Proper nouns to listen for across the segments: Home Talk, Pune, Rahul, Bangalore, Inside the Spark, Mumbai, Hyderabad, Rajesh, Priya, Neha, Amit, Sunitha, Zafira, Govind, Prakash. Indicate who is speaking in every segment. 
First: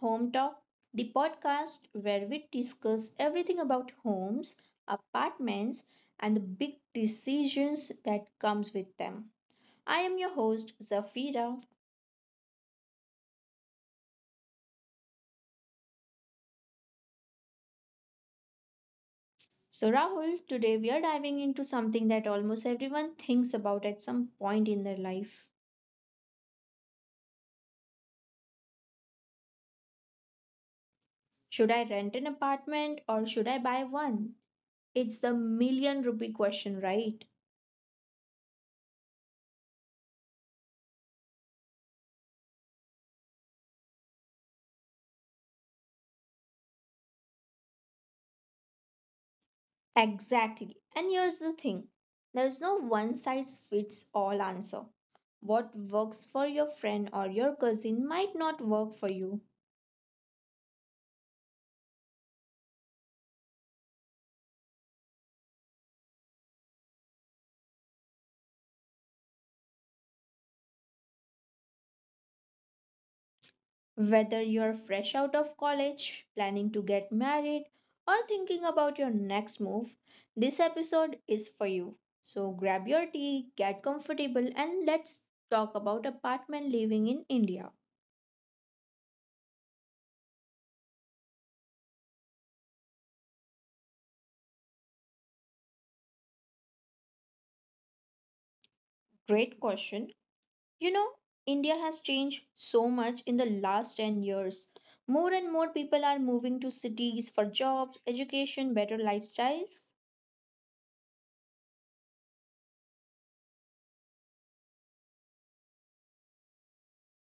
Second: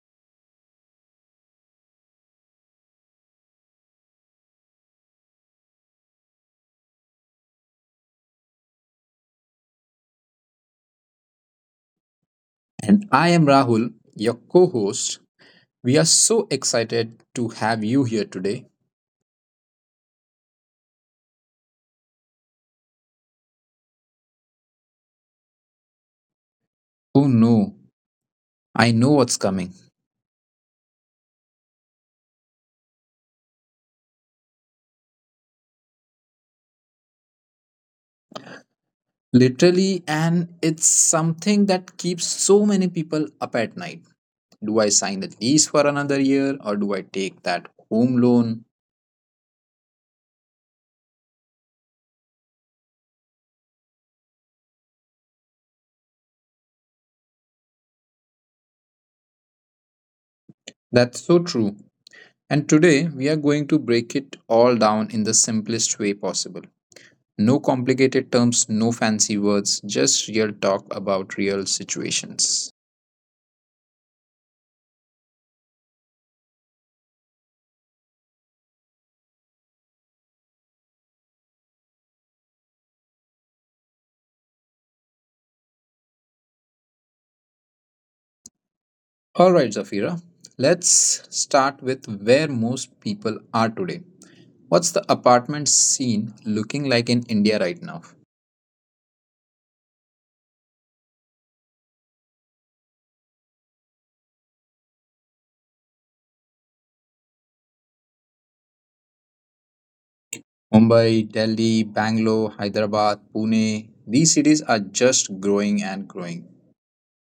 Speaker 1: Home Talk, the podcast where we discuss everything about homes, apartments, and the big decisions that comes with them. I am your host, Zafira.
Speaker 2: And I am Rahul, your co host. We are so excited to have you here today.
Speaker 1: So, Rahul, today we are diving into something that almost everyone thinks about at some point in their life.
Speaker 2: Oh no, I know what's coming.
Speaker 1: Should I rent an apartment or should I buy one? It's the million rupee question, right?
Speaker 2: Literally, and it's something that keeps so many people up at night. Do I sign the lease for another year or do I take that home loan?
Speaker 1: Exactly. And here's the thing, there's no one size fits all answer. What works for your friend or your cousin might not work for you.
Speaker 2: That's so true. And today, we are going to break it all down in the simplest way possible. No complicated terms, no fancy words, just real talk about real situations.
Speaker 1: Whether you're fresh out of college, planning to get married, or thinking about your next move, this episode is for you. So grab your tea, get comfortable, and let's talk about apartment living in India.
Speaker 2: All right, Zafira, let's start with where most people are today. What's the apartment scene looking like in India right now?
Speaker 1: Great question. You know, India has changed so much in the last 10 years. More and more people are moving to cities for jobs, education, better lifestyles.
Speaker 2: Mumbai, Delhi, Bangalore, Hyderabad, Pune, these cities are just growing and growing.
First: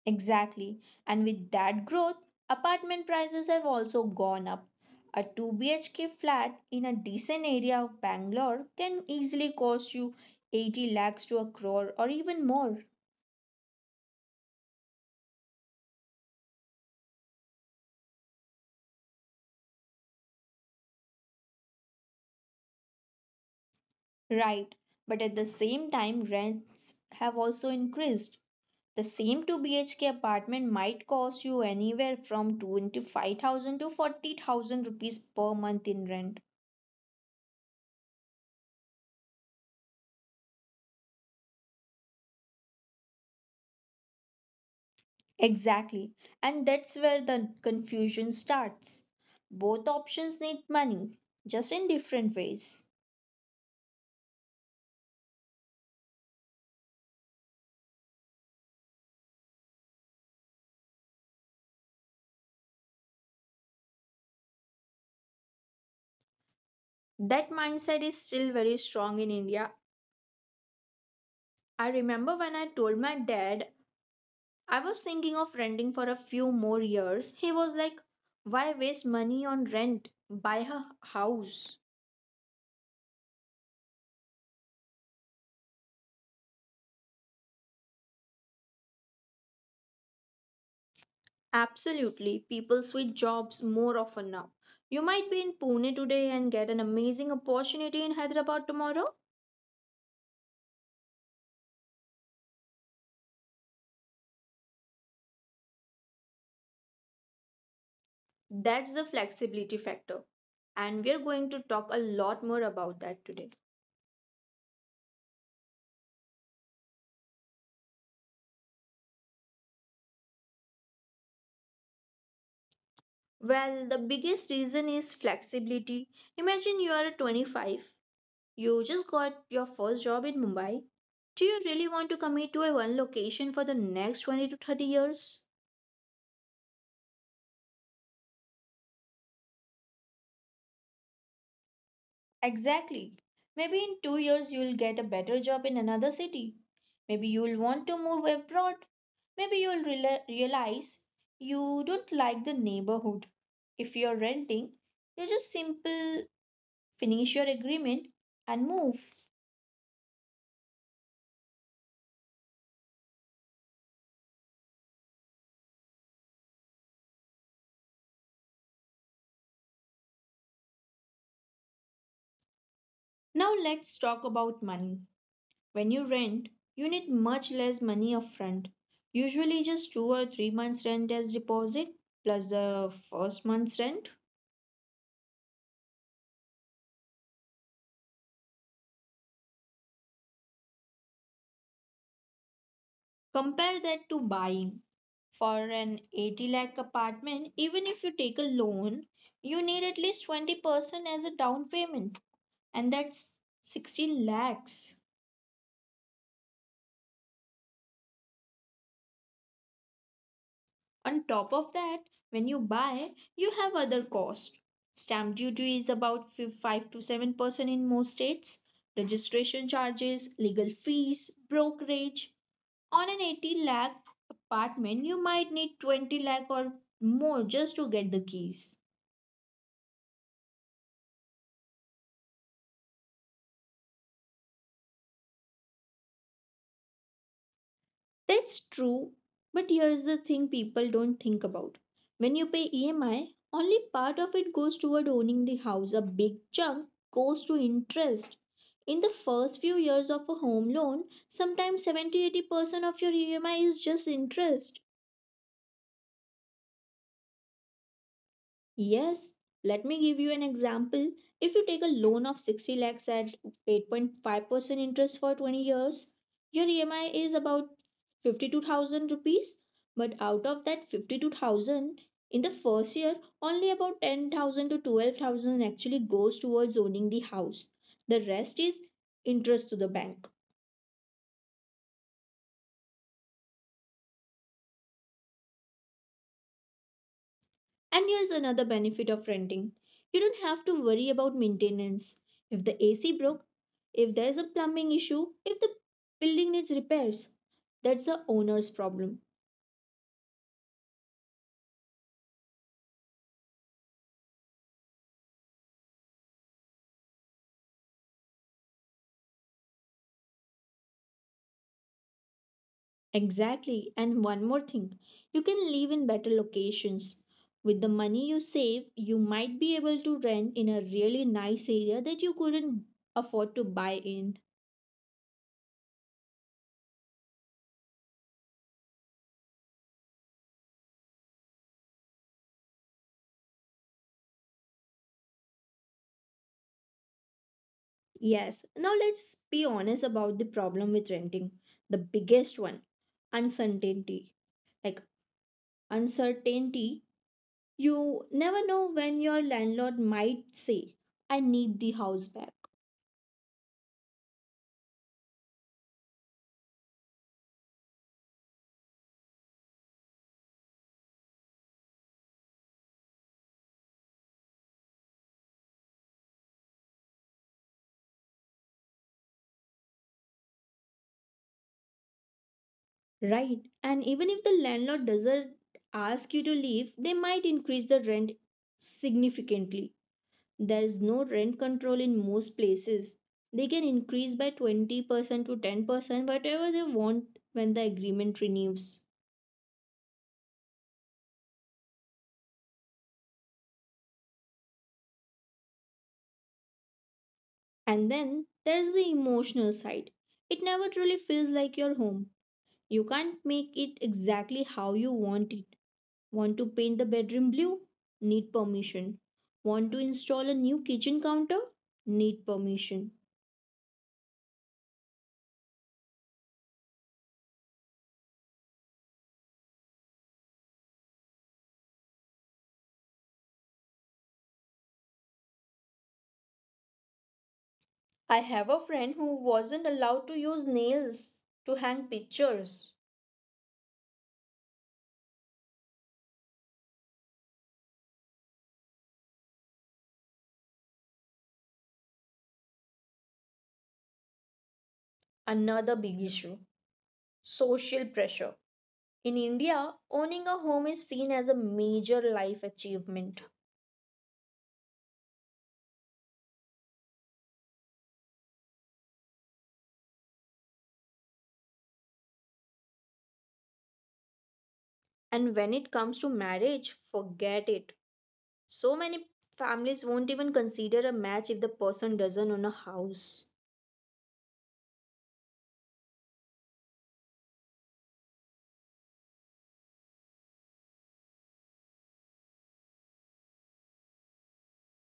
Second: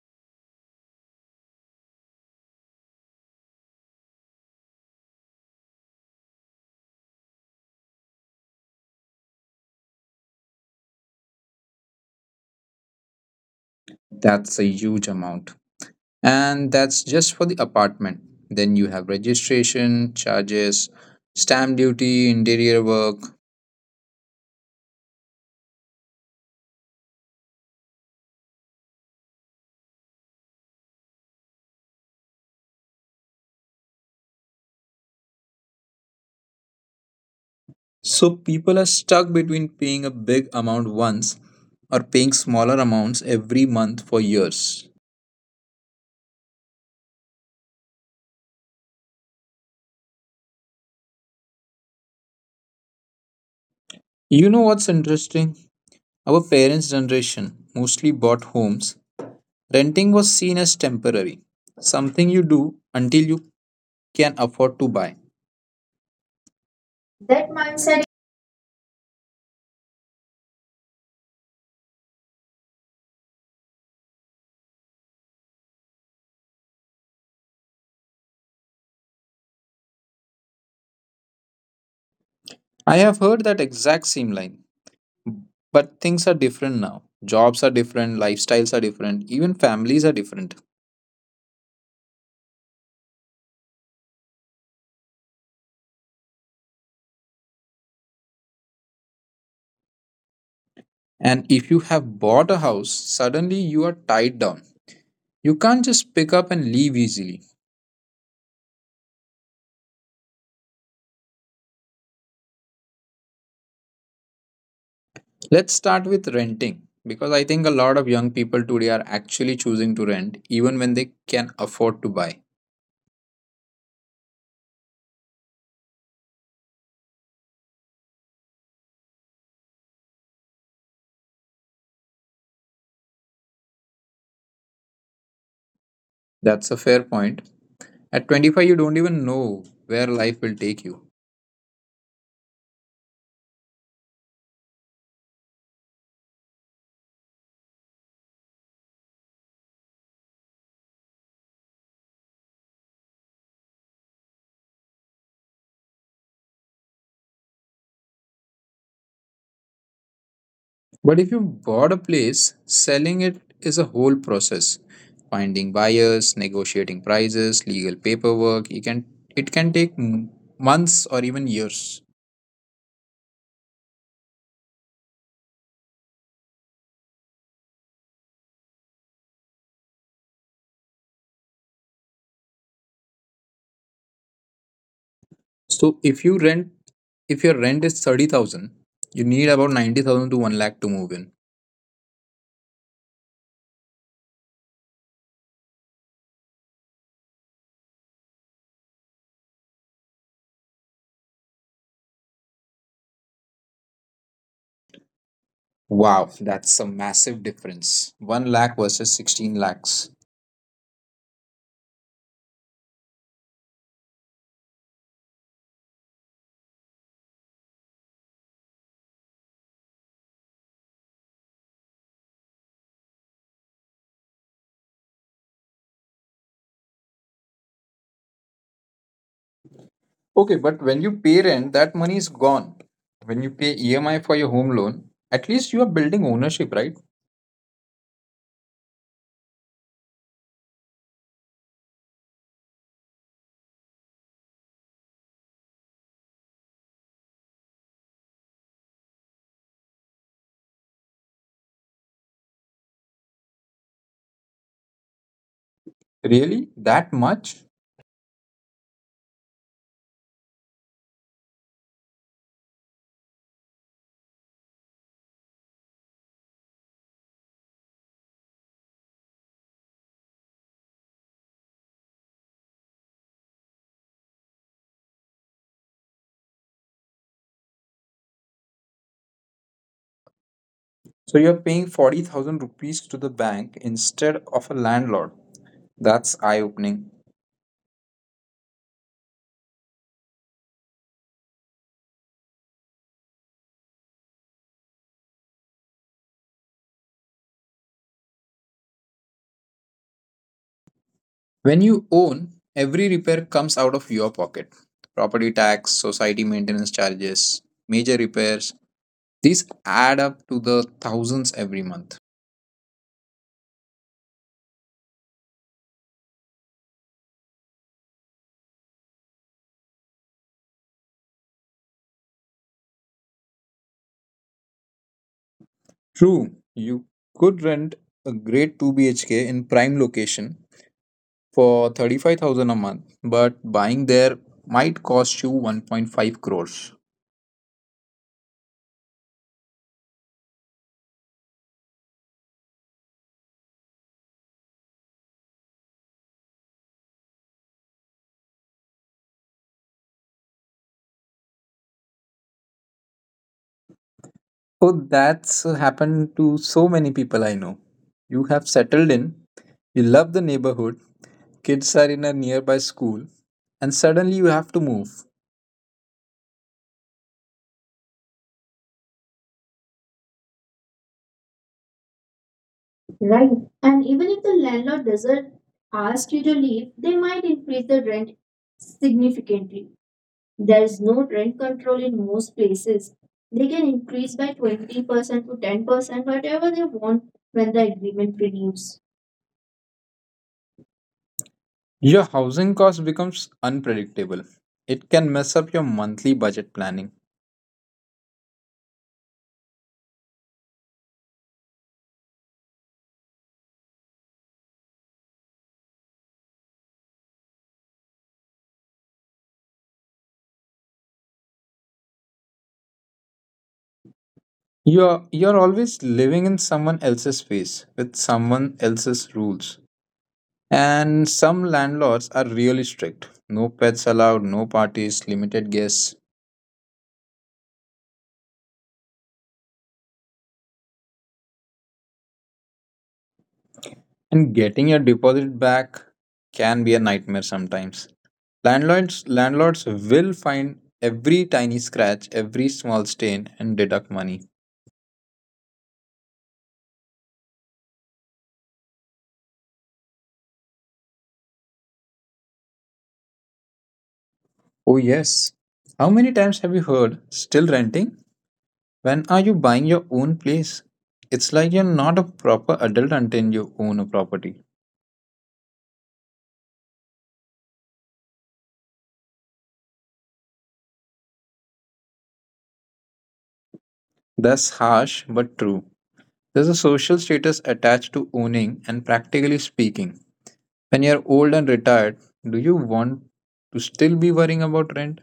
Speaker 1: Exactly. And with that growth, apartment prices have also gone up. A 2 BHK flat in a decent area of Bangalore can easily cost you 80 lakhs to a crore or even more.
Speaker 2: That's a huge amount. And that's just for the apartment. Then you have registration, charges, stamp duty, interior work.
Speaker 1: Right. But at the same time, rents have also increased. The same 2 BHK apartment might cost you anywhere from 25,000 to 40,000 rupees per month in rent.
Speaker 2: So people are stuck between paying a big amount once or paying smaller amounts every month for years.
Speaker 1: Exactly. And that's where the confusion starts. Both options need money, just in different ways.
Speaker 2: You know what's interesting? Our parents' generation mostly bought homes. Renting was seen as temporary, something you do until you can afford to buy. That
Speaker 1: That
Speaker 2: mindset,
Speaker 1: mindset is still very strong in India. I remember when I told my dad I was thinking of renting for a few more years, he was like, "Why waste money on rent? Buy a house."
Speaker 2: I have heard that exact same line. But things are different now. Jobs are different, lifestyles are different, even families are different.
Speaker 1: Absolutely, people switch jobs more often now. You might be in Pune today and get an amazing opportunity in Hyderabad tomorrow.
Speaker 2: And if you have bought a house, suddenly you are tied down. You can't just pick up and leave easily.
Speaker 1: That's the flexibility factor. And we're going to talk a lot more about that today.
Speaker 2: Let's start with renting because I think a lot of young people today are actually choosing to rent even when they can afford to buy.
Speaker 1: Well, the biggest reason is flexibility. Imagine you are 25, you just got your first job in Mumbai. Do you really want to commit to a one location for the next 20 to 30 years?
Speaker 2: That's a fair point. At 25, you don't even know where life will take you.
Speaker 1: Exactly. Maybe in 2 years you'll get a better job in another city. Maybe you'll want to move abroad. Maybe you'll realize you don't like the neighborhood. If you're renting, you just simple finish your agreement and move.
Speaker 2: But if you bought a place, selling it is a whole process. Finding buyers, negotiating prices, legal paperwork, you can it can take months or even years.
Speaker 1: Now let's talk about money. When you rent, you need much less money upfront. Usually just 2 or 3 months rent as deposit plus the first month's rent.
Speaker 2: So if you rent, if your rent is 30,000, you need about 90,000 to 1 lakh to move in.
Speaker 1: Compare that to buying for an 80 lakh apartment, even if you take a loan, you need at least 20% as a down payment, and that's 16 lakhs.
Speaker 2: Wow, that's a massive difference. 1 lakh versus 16 lakhs.
Speaker 1: On top of that, when you buy, you have other costs. Stamp duty is about 5 to 7% in most states, registration charges, legal fees, brokerage. On an 80 lakh apartment, you might need 20 lakh or more just to get the keys.
Speaker 2: Okay, but when you pay rent, that money is gone. When you pay EMI for your home loan, at least you are building ownership, right?
Speaker 1: That's true, but here's the thing people don't think about. When you pay EMI, only part of it goes toward owning the house, a big chunk goes to interest. In the first few years of a home loan, sometimes 70 80% of your EMI is just interest.
Speaker 2: Really? That much?
Speaker 1: Yes, let me give you an example. If you take a loan of 60 lakhs at 8.5% interest for 20 years, your EMI is about 52,000 rupees. But out of that 52,000, in the first year, only about 10,000 to 12,000 actually goes towards owning the house. The rest is interest to the bank.
Speaker 2: So you're paying 40,000 rupees to the bank instead of a landlord. That's eye opening.
Speaker 1: And here's another benefit of renting, you don't have to worry about maintenance. If the AC broke, if there's a plumbing issue, if the building needs repairs, that's the owner's problem.
Speaker 2: When you own, every repair comes out of your pocket. Property tax, society maintenance charges, major repairs, these add up to the thousands every month.
Speaker 1: Exactly. And one more thing, you can live in better locations. With the money you save, you might be able to rent in a really nice area that you couldn't afford to buy in.
Speaker 2: True, you could rent a great 2 BHK in prime location for 35,000 a month, but buying there might cost you 1.5 crores.
Speaker 1: Yes, now let's be honest about the problem with renting. The biggest one, uncertainty. Like, uncertainty, you never know when your landlord might say, "I need the house back,"
Speaker 2: Oh, that's happened to so many people I know. You have settled in, you love the neighborhood, kids are in a nearby school, and suddenly you have to move. Right.
Speaker 1: right?
Speaker 2: And
Speaker 1: And
Speaker 2: even
Speaker 1: even
Speaker 2: if
Speaker 1: if
Speaker 2: the
Speaker 1: the
Speaker 2: landlord
Speaker 1: landlord
Speaker 2: doesn't
Speaker 1: doesn't
Speaker 2: ask
Speaker 1: ask
Speaker 2: you
Speaker 1: you to
Speaker 2: to leave,
Speaker 1: leave, they
Speaker 2: they might
Speaker 1: might
Speaker 2: increase
Speaker 1: increase
Speaker 2: the
Speaker 1: the rent
Speaker 2: rent significantly.
Speaker 1: significantly.
Speaker 2: There
Speaker 1: There
Speaker 2: is
Speaker 1: is
Speaker 2: no
Speaker 1: no
Speaker 2: rent
Speaker 1: rent
Speaker 2: control
Speaker 1: control in
Speaker 2: in most
Speaker 1: most
Speaker 2: places.
Speaker 1: places.
Speaker 2: They
Speaker 1: They
Speaker 2: can
Speaker 1: can
Speaker 2: increase
Speaker 1: increase by
Speaker 2: by 20%
Speaker 1: 20% to
Speaker 2: to 10%,
Speaker 1: 10%,
Speaker 2: whatever
Speaker 1: whatever
Speaker 2: they
Speaker 1: they
Speaker 2: want
Speaker 1: want
Speaker 2: when
Speaker 1: when the
Speaker 2: the agreement
Speaker 1: agreement
Speaker 2: renews.
Speaker 1: renews.
Speaker 2: Your housing cost becomes unpredictable. It can mess up your monthly budget planning.
Speaker 1: And then there's the emotional side. It never truly feels like your home. You can't make it exactly how you want it. Want to paint the bedroom blue? Need permission. Want to install a new kitchen counter? Need permission.
Speaker 2: You're always living in someone else's space with someone else's rules. And some landlords are really strict. No pets allowed, no parties, limited guests.
Speaker 1: I have a friend who wasn't allowed to use nails to hang pictures.
Speaker 2: And getting your deposit back can be a nightmare sometimes. Landlords will find every tiny scratch, every small stain and deduct money.
Speaker 1: Another big issue, social pressure. In India, owning a home is seen as a major life achievement.
Speaker 2: Oh, yes. How many times have you heard still renting? When are you buying your own place? It's like you're not a proper adult until you own a property.
Speaker 1: And when it comes to marriage, forget it. So many families won't even consider a match if the person doesn't own a house.
Speaker 2: That's harsh but true. There's a social status attached to owning, and practically speaking, when you're old and retired, do you want to still be worrying about rent?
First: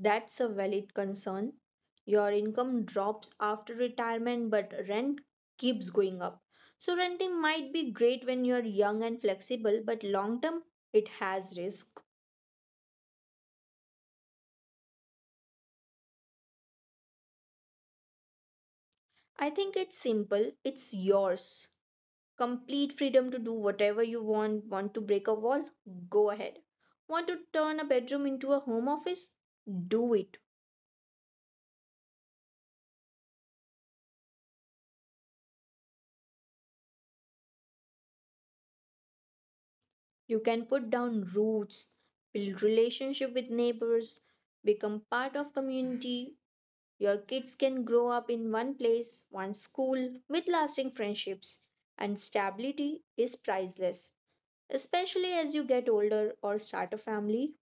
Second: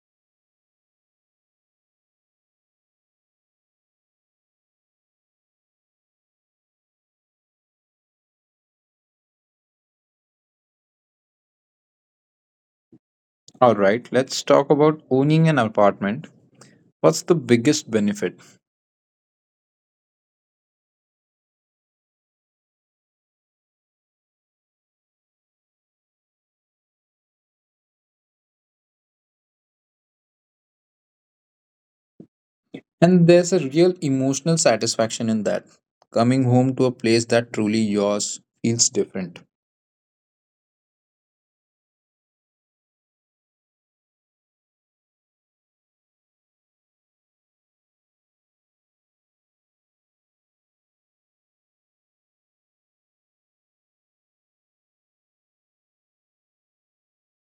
Speaker 1: That's a valid concern. Your income drops after retirement, but rent keeps going up. So, renting might be great when you're young and flexible, but long term, it has risk.
Speaker 2: Alright, let's talk about owning an apartment. What's the biggest benefit?
Speaker 1: I think it's simple, it's yours. Complete freedom to do whatever you want. Want to break a wall? Go ahead. Want to turn a bedroom into a home office? Do it.
Speaker 2: And there's a real emotional satisfaction in that. Coming home to a place that truly yours feels different.
Speaker 1: You can put down roots, build relationship with neighbors, become part of community. Your kids can grow up in one place, one school, with lasting friendships, and stability is priceless, especially as you get older or start a family.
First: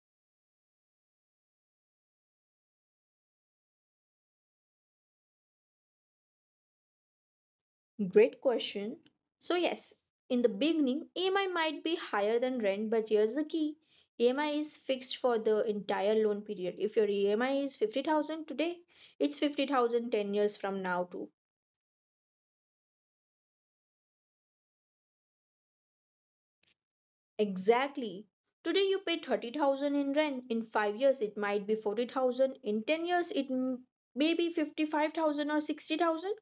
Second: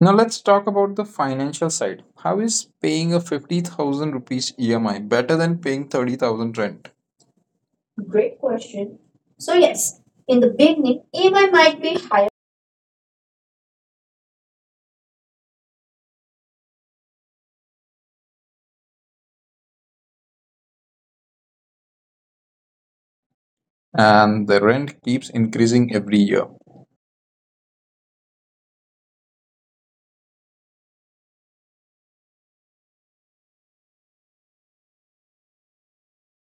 Speaker 2: Now let's talk about the financial side. How is paying a 50,000 rupees EMI better than paying 30,000 rent? Great
Speaker 1: Great
Speaker 2: question.
Speaker 1: question.
Speaker 2: So
Speaker 1: So, yes,
Speaker 2: yes, in
Speaker 1: in
Speaker 2: the
Speaker 1: the
Speaker 2: beginning,
Speaker 1: beginning,
Speaker 2: EMI
Speaker 1: EMI
Speaker 2: might
Speaker 1: might
Speaker 2: be
Speaker 1: be
Speaker 2: higher.
Speaker 1: higher than rent, but here's the key, EMI is fixed for the entire loan period. If your EMI is 50,000 today, it's 50,000 10 years from now, too.
Speaker 2: And the rent keeps increasing every year.
Speaker 1: Exactly. Today you pay 30,000 in rent. In 5 years it might be 40,000. In 10 years it may be 55,000 or 60,000.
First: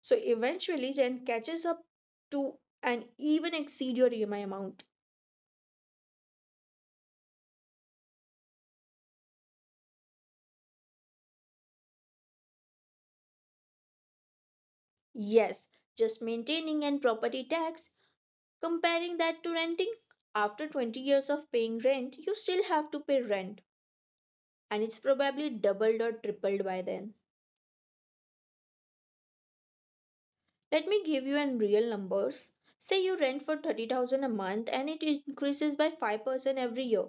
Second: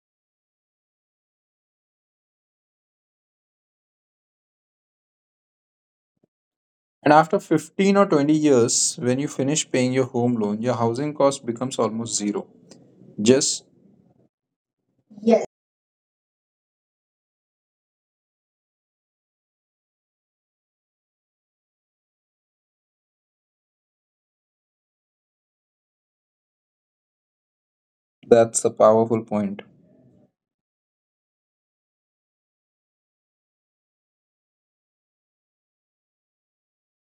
Speaker 1: So eventually rent catches up to and even exceed your EMI amount.
Speaker 2: And after 15 or 20 years, when you finish paying your home loan, your housing cost becomes almost zero. Just yes.
Speaker 1: Yes, just maintaining and property tax, comparing that to renting, after 20 years of paying rent, you still have to pay rent and it's probably doubled or tripled by then.
Speaker 2: That's a powerful point.
Speaker 1: Let me give you an real numbers. Say you rent for 30,000 a month and it increases by 5% every year.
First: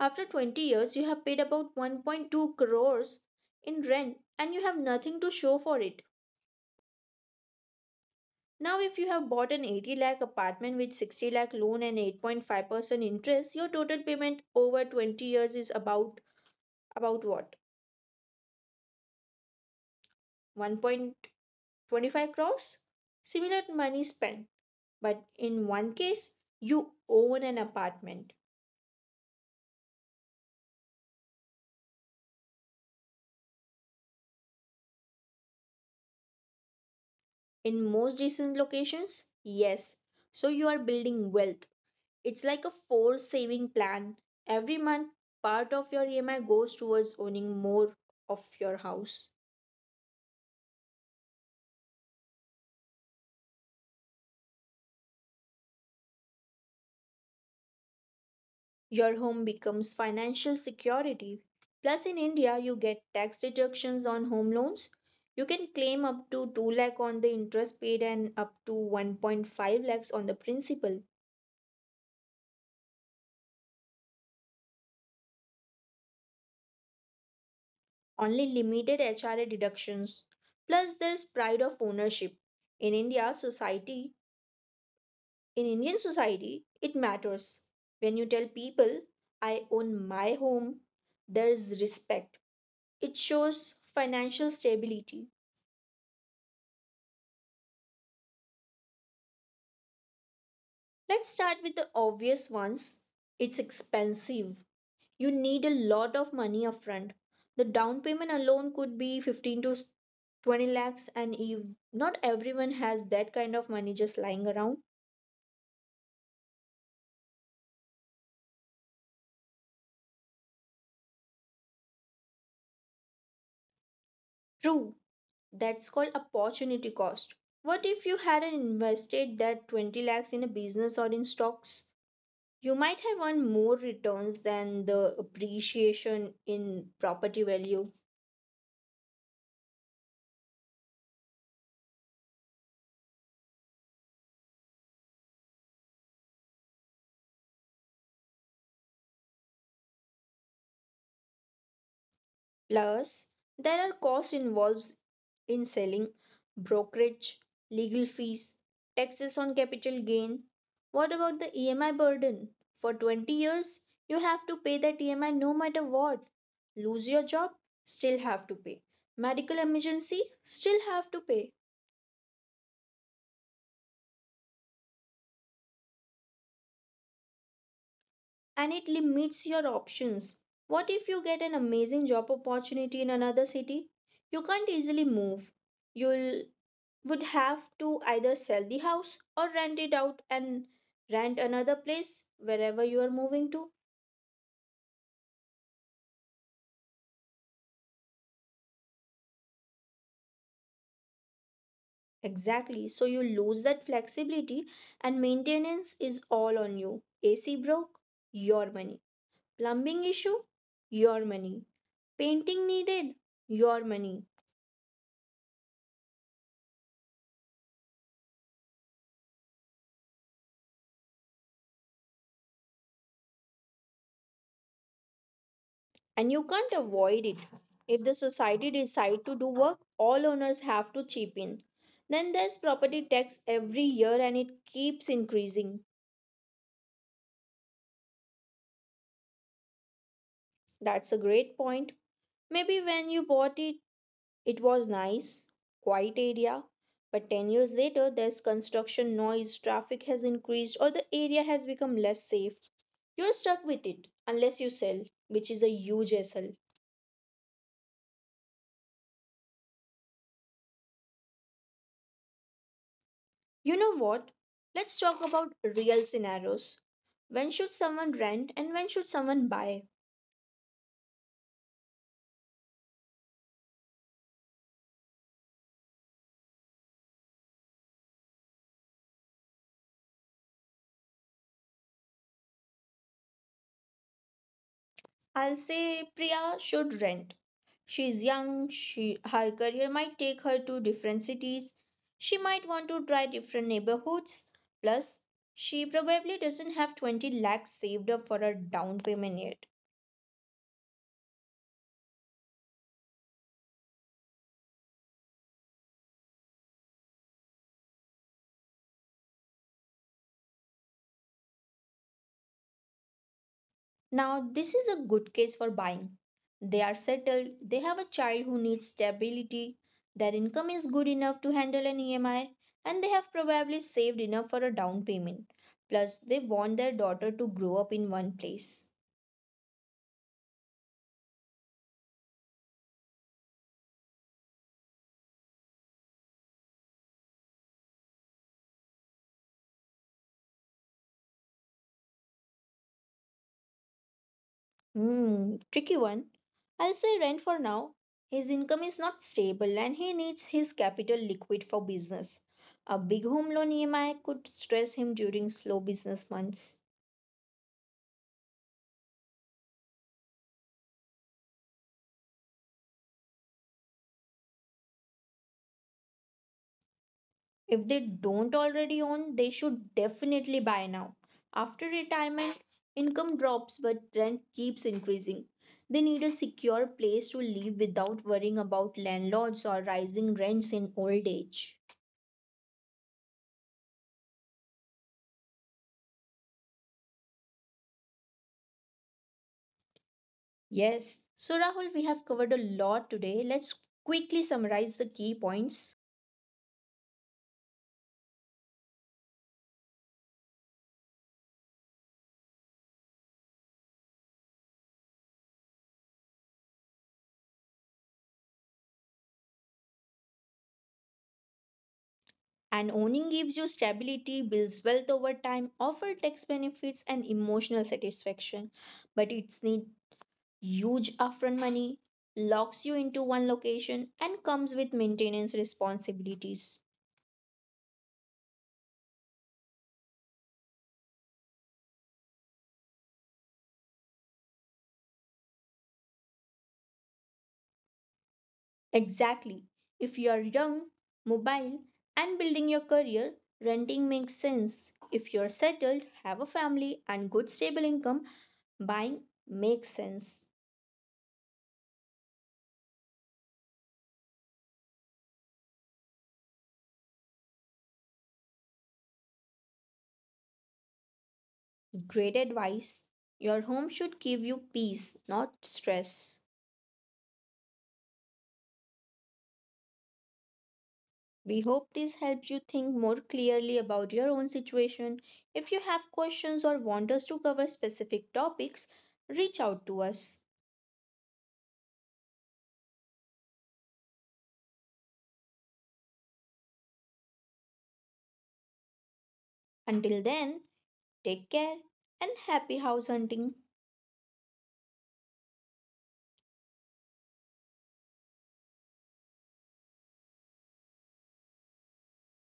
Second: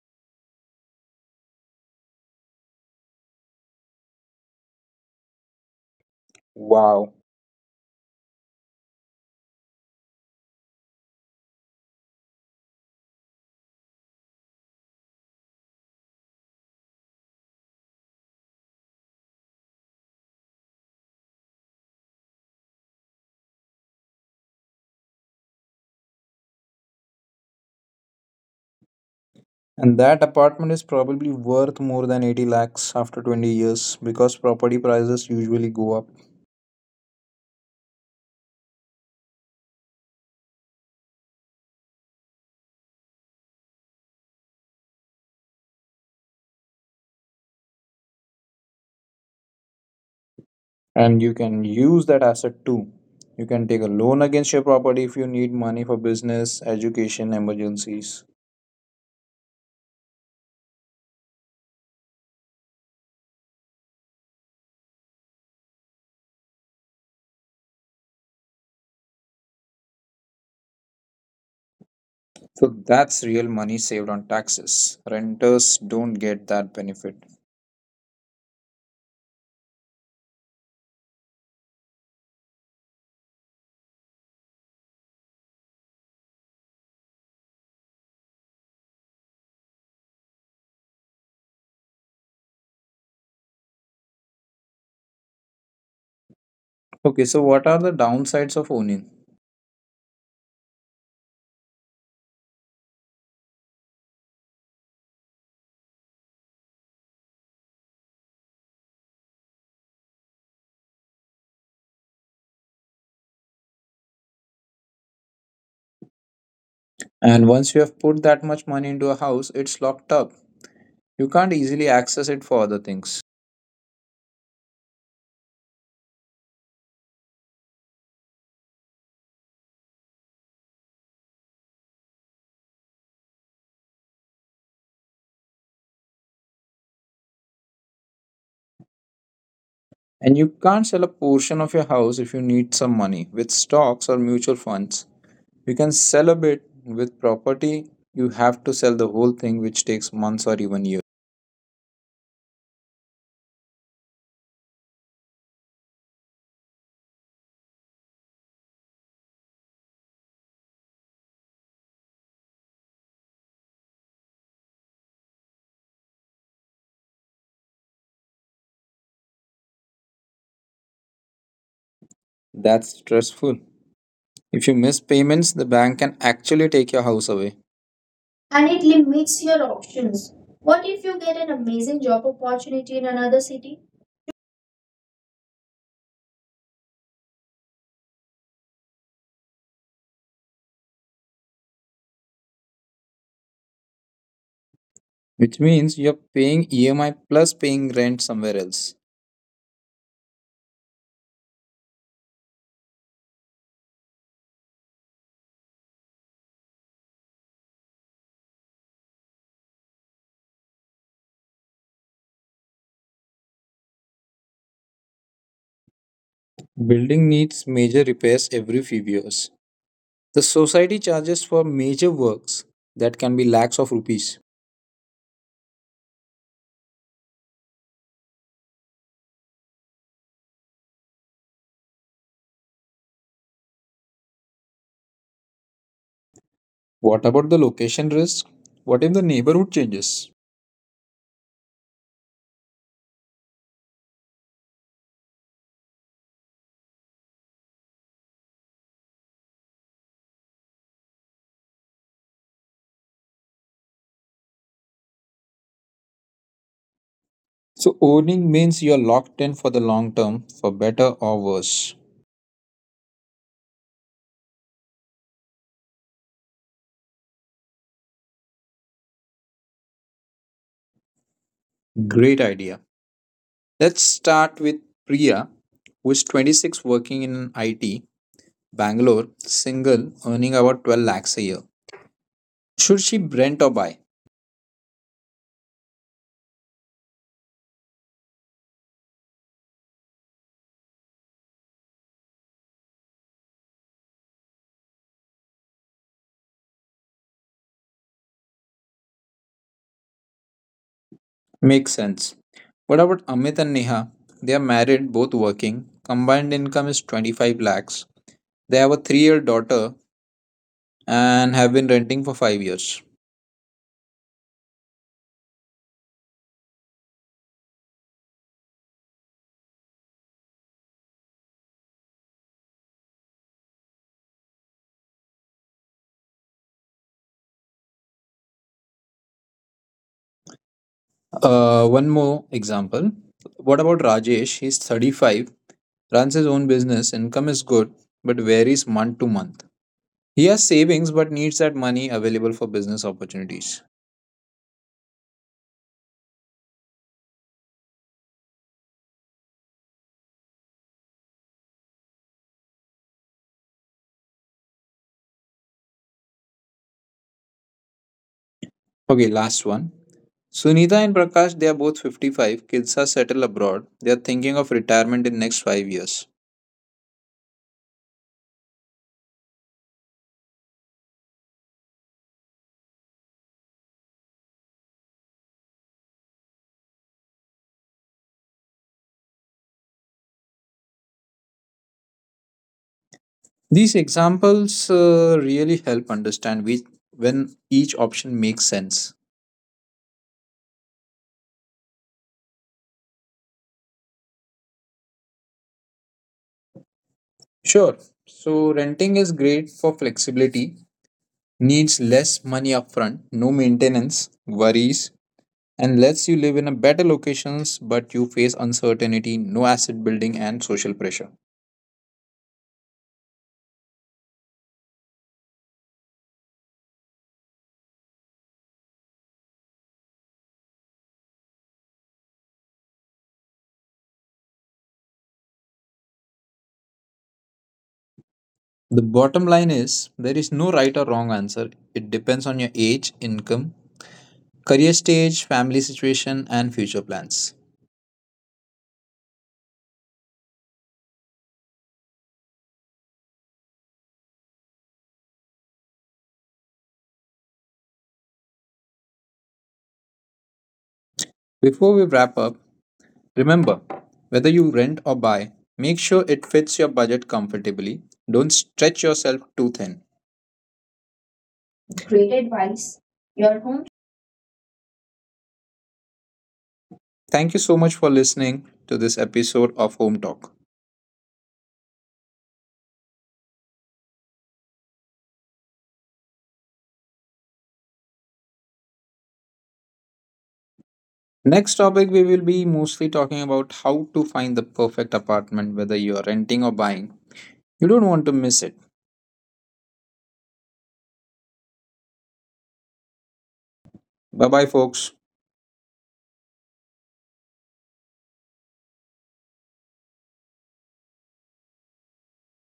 Speaker 1: After 20 years you have paid about 1.2 crores in rent and you have nothing to show for it.
Speaker 2: Wow.
Speaker 1: Now if you have bought an 80 lakh apartment with 60 lakh loan and 8.5% interest, your total payment over 20 years is about what? 1.25 crores? Similar money spent, but in one case you own an apartment
Speaker 2: And that apartment is probably worth more than 80 lakhs after 20 years because property prices usually go up.
Speaker 1: in most recent locations? Yes. So you are building wealth. It's like a forced saving plan. Every month, part of your EMI goes towards owning more of your house.
Speaker 2: And you can use that asset too. You can take a loan against your property if you need money for business, education, emergencies.
Speaker 1: Your home becomes financial security. Plus, in India, you get tax deductions on home loans. You can claim up to 2 lakh on the interest paid and up to 1.5 lakhs on the principal.
Speaker 2: So that's real money saved on taxes. Renters don't get that benefit.
Speaker 1: Only limited HRA deductions. Plus, there's pride of ownership. In India society, in Indian society, it matters. When you tell people, "I own my home," there's respect. It shows financial stability.
Speaker 2: Okay, so what are the downsides of owning?
Speaker 1: Let's start with the obvious ones. It's expensive. You need a lot of money upfront. The down payment alone could be 15 to 20 lakhs, and not everyone has that kind of money just lying around.
Speaker 2: And once you have put that much money into a house, it's locked up. You can't easily access it for other things.
Speaker 1: True, that's called opportunity cost. What if you hadn't invested that 20 lakhs in a business or in stocks? You might have earned more returns than the appreciation in property value.
Speaker 2: And you can't sell a portion of your house if you need some money. With stocks or mutual funds, you can sell a bit. With property, you have to sell the whole thing, which takes months or even years.
Speaker 1: Plus, there are costs involved in selling, brokerage, legal fees, taxes on capital gain. What about the EMI burden? For 20 years, you have to pay that EMI no matter what. Lose your job, still have to pay. Medical emergency, still have to pay.
Speaker 2: That's stressful. If you miss payments, the bank can actually take your house away. And
Speaker 1: And
Speaker 2: it
Speaker 1: it
Speaker 2: limits
Speaker 1: limits
Speaker 2: your
Speaker 1: your
Speaker 2: options.
Speaker 1: options.
Speaker 2: What
Speaker 1: What
Speaker 2: if
Speaker 1: if
Speaker 2: you
Speaker 1: you
Speaker 2: get
Speaker 1: get
Speaker 2: an
Speaker 1: an
Speaker 2: amazing
Speaker 1: amazing
Speaker 2: job
Speaker 1: job
Speaker 2: opportunity
Speaker 1: opportunity
Speaker 2: in
Speaker 1: in
Speaker 2: another
Speaker 1: another
Speaker 2: city?
Speaker 1: city? You can't easily move. You'll would have to either sell the house or rent it out and rent another place wherever you are moving to.
Speaker 2: Which means you're paying EMI plus paying rent somewhere else.
Speaker 1: Exactly. So you lose that flexibility and maintenance is all on you. AC broke, your money. Plumbing issue, your money. Painting needed, your money.
Speaker 2: Building needs major repairs every few years. The society charges for major works that can be lakhs of rupees.
Speaker 1: And you can't avoid it. If the society decide to do work, all owners have to chip in. Then there's property tax every year and it keeps increasing.
Speaker 2: What about the location risk? What if the neighborhood changes?
Speaker 1: That's a great point. Maybe when you bought it, it was nice, quiet area, but 10 years later, there's construction noise, traffic has increased, or the area has become less safe. You're stuck with it unless you sell, which is a huge hassle.
Speaker 2: So, owning means you're locked in for the long term, for better or worse.
Speaker 1: You know what? Let's talk about real scenarios. When should someone rent and when should someone buy?
Speaker 2: Great idea. Let's start with Priya, who is 26 working in IT, Bangalore, single, earning about 12 lakhs a year. Should she rent or buy?
Speaker 1: I'll say Priya should rent. She's young, she her career might take her to different cities. She might want to try different neighborhoods. Plus, she probably doesn't have 20 lakhs saved up for a down payment yet.
Speaker 2: Makes sense. What about Amit and Neha? They are married, both working. Combined income is 25 lakhs. They have a 3 year daughter and have been renting for 5 years.
Speaker 1: Now, this is a good case for buying. They are settled, they have a child who needs stability, their income is good enough to handle an EMI, and they have probably saved enough for a down payment. Plus, they want their daughter to grow up in one place.
Speaker 2: One more example. What about Rajesh? He's 35, runs his own business, income is good, but varies month to month. He has savings but needs that money available for business opportunities.
Speaker 1: Hmm, tricky one. I'll say rent for now. His income is not stable and he needs his capital liquid for business. A big home loan EMI could stress him during slow business months.
Speaker 2: Okay, last one. Sunitha and Prakash, they are both 55. Kids are settled abroad. They are thinking of retirement in next 5 years.
Speaker 1: If they don't already own, they should definitely buy now. After retirement, income drops but rent keeps increasing. They need a secure place to live without worrying about landlords or rising rents in old age.
Speaker 2: These examples really help understand when each option makes sense.
Speaker 1: Yes. So, Rahul, we have covered a lot today. Let's quickly summarize the key points.
Speaker 2: Sure. So renting is great for flexibility, needs less money upfront, no maintenance, worries, and lets you live in a better locations but you face uncertainty, no asset building and social pressure.
Speaker 1: And owning gives you stability, builds wealth over time, offer tax benefits, and emotional satisfaction. But it's need huge upfront money, locks you into one location, and comes with maintenance responsibilities.
Speaker 2: The bottom line is there is no right or wrong answer. It depends on your age, income, career stage, family situation and future plans.
Speaker 1: Exactly. If you are young, mobile, and building your career, renting makes sense. If you're settled, have a family, and good stable income, buying makes sense.
Speaker 2: Before we wrap up, remember whether you rent or buy, make sure it fits your budget comfortably. Don't stretch yourself too thin. Great
Speaker 1: Great
Speaker 2: advice.
Speaker 1: advice.
Speaker 2: Your
Speaker 1: Your
Speaker 2: home.
Speaker 1: home should give you peace, not stress.
Speaker 2: Thank you so much for listening to this episode of Home Talk.
Speaker 1: We hope this helps you think more clearly about your own situation. If you have questions or want us to cover specific topics, reach out to us.
Speaker 2: Next topic, we will be mostly talking about how to find the perfect apartment, whether you are renting or buying. You don't want to miss it.
Speaker 1: Until then, take care and happy house hunting.
Speaker 2: Bye bye, folks.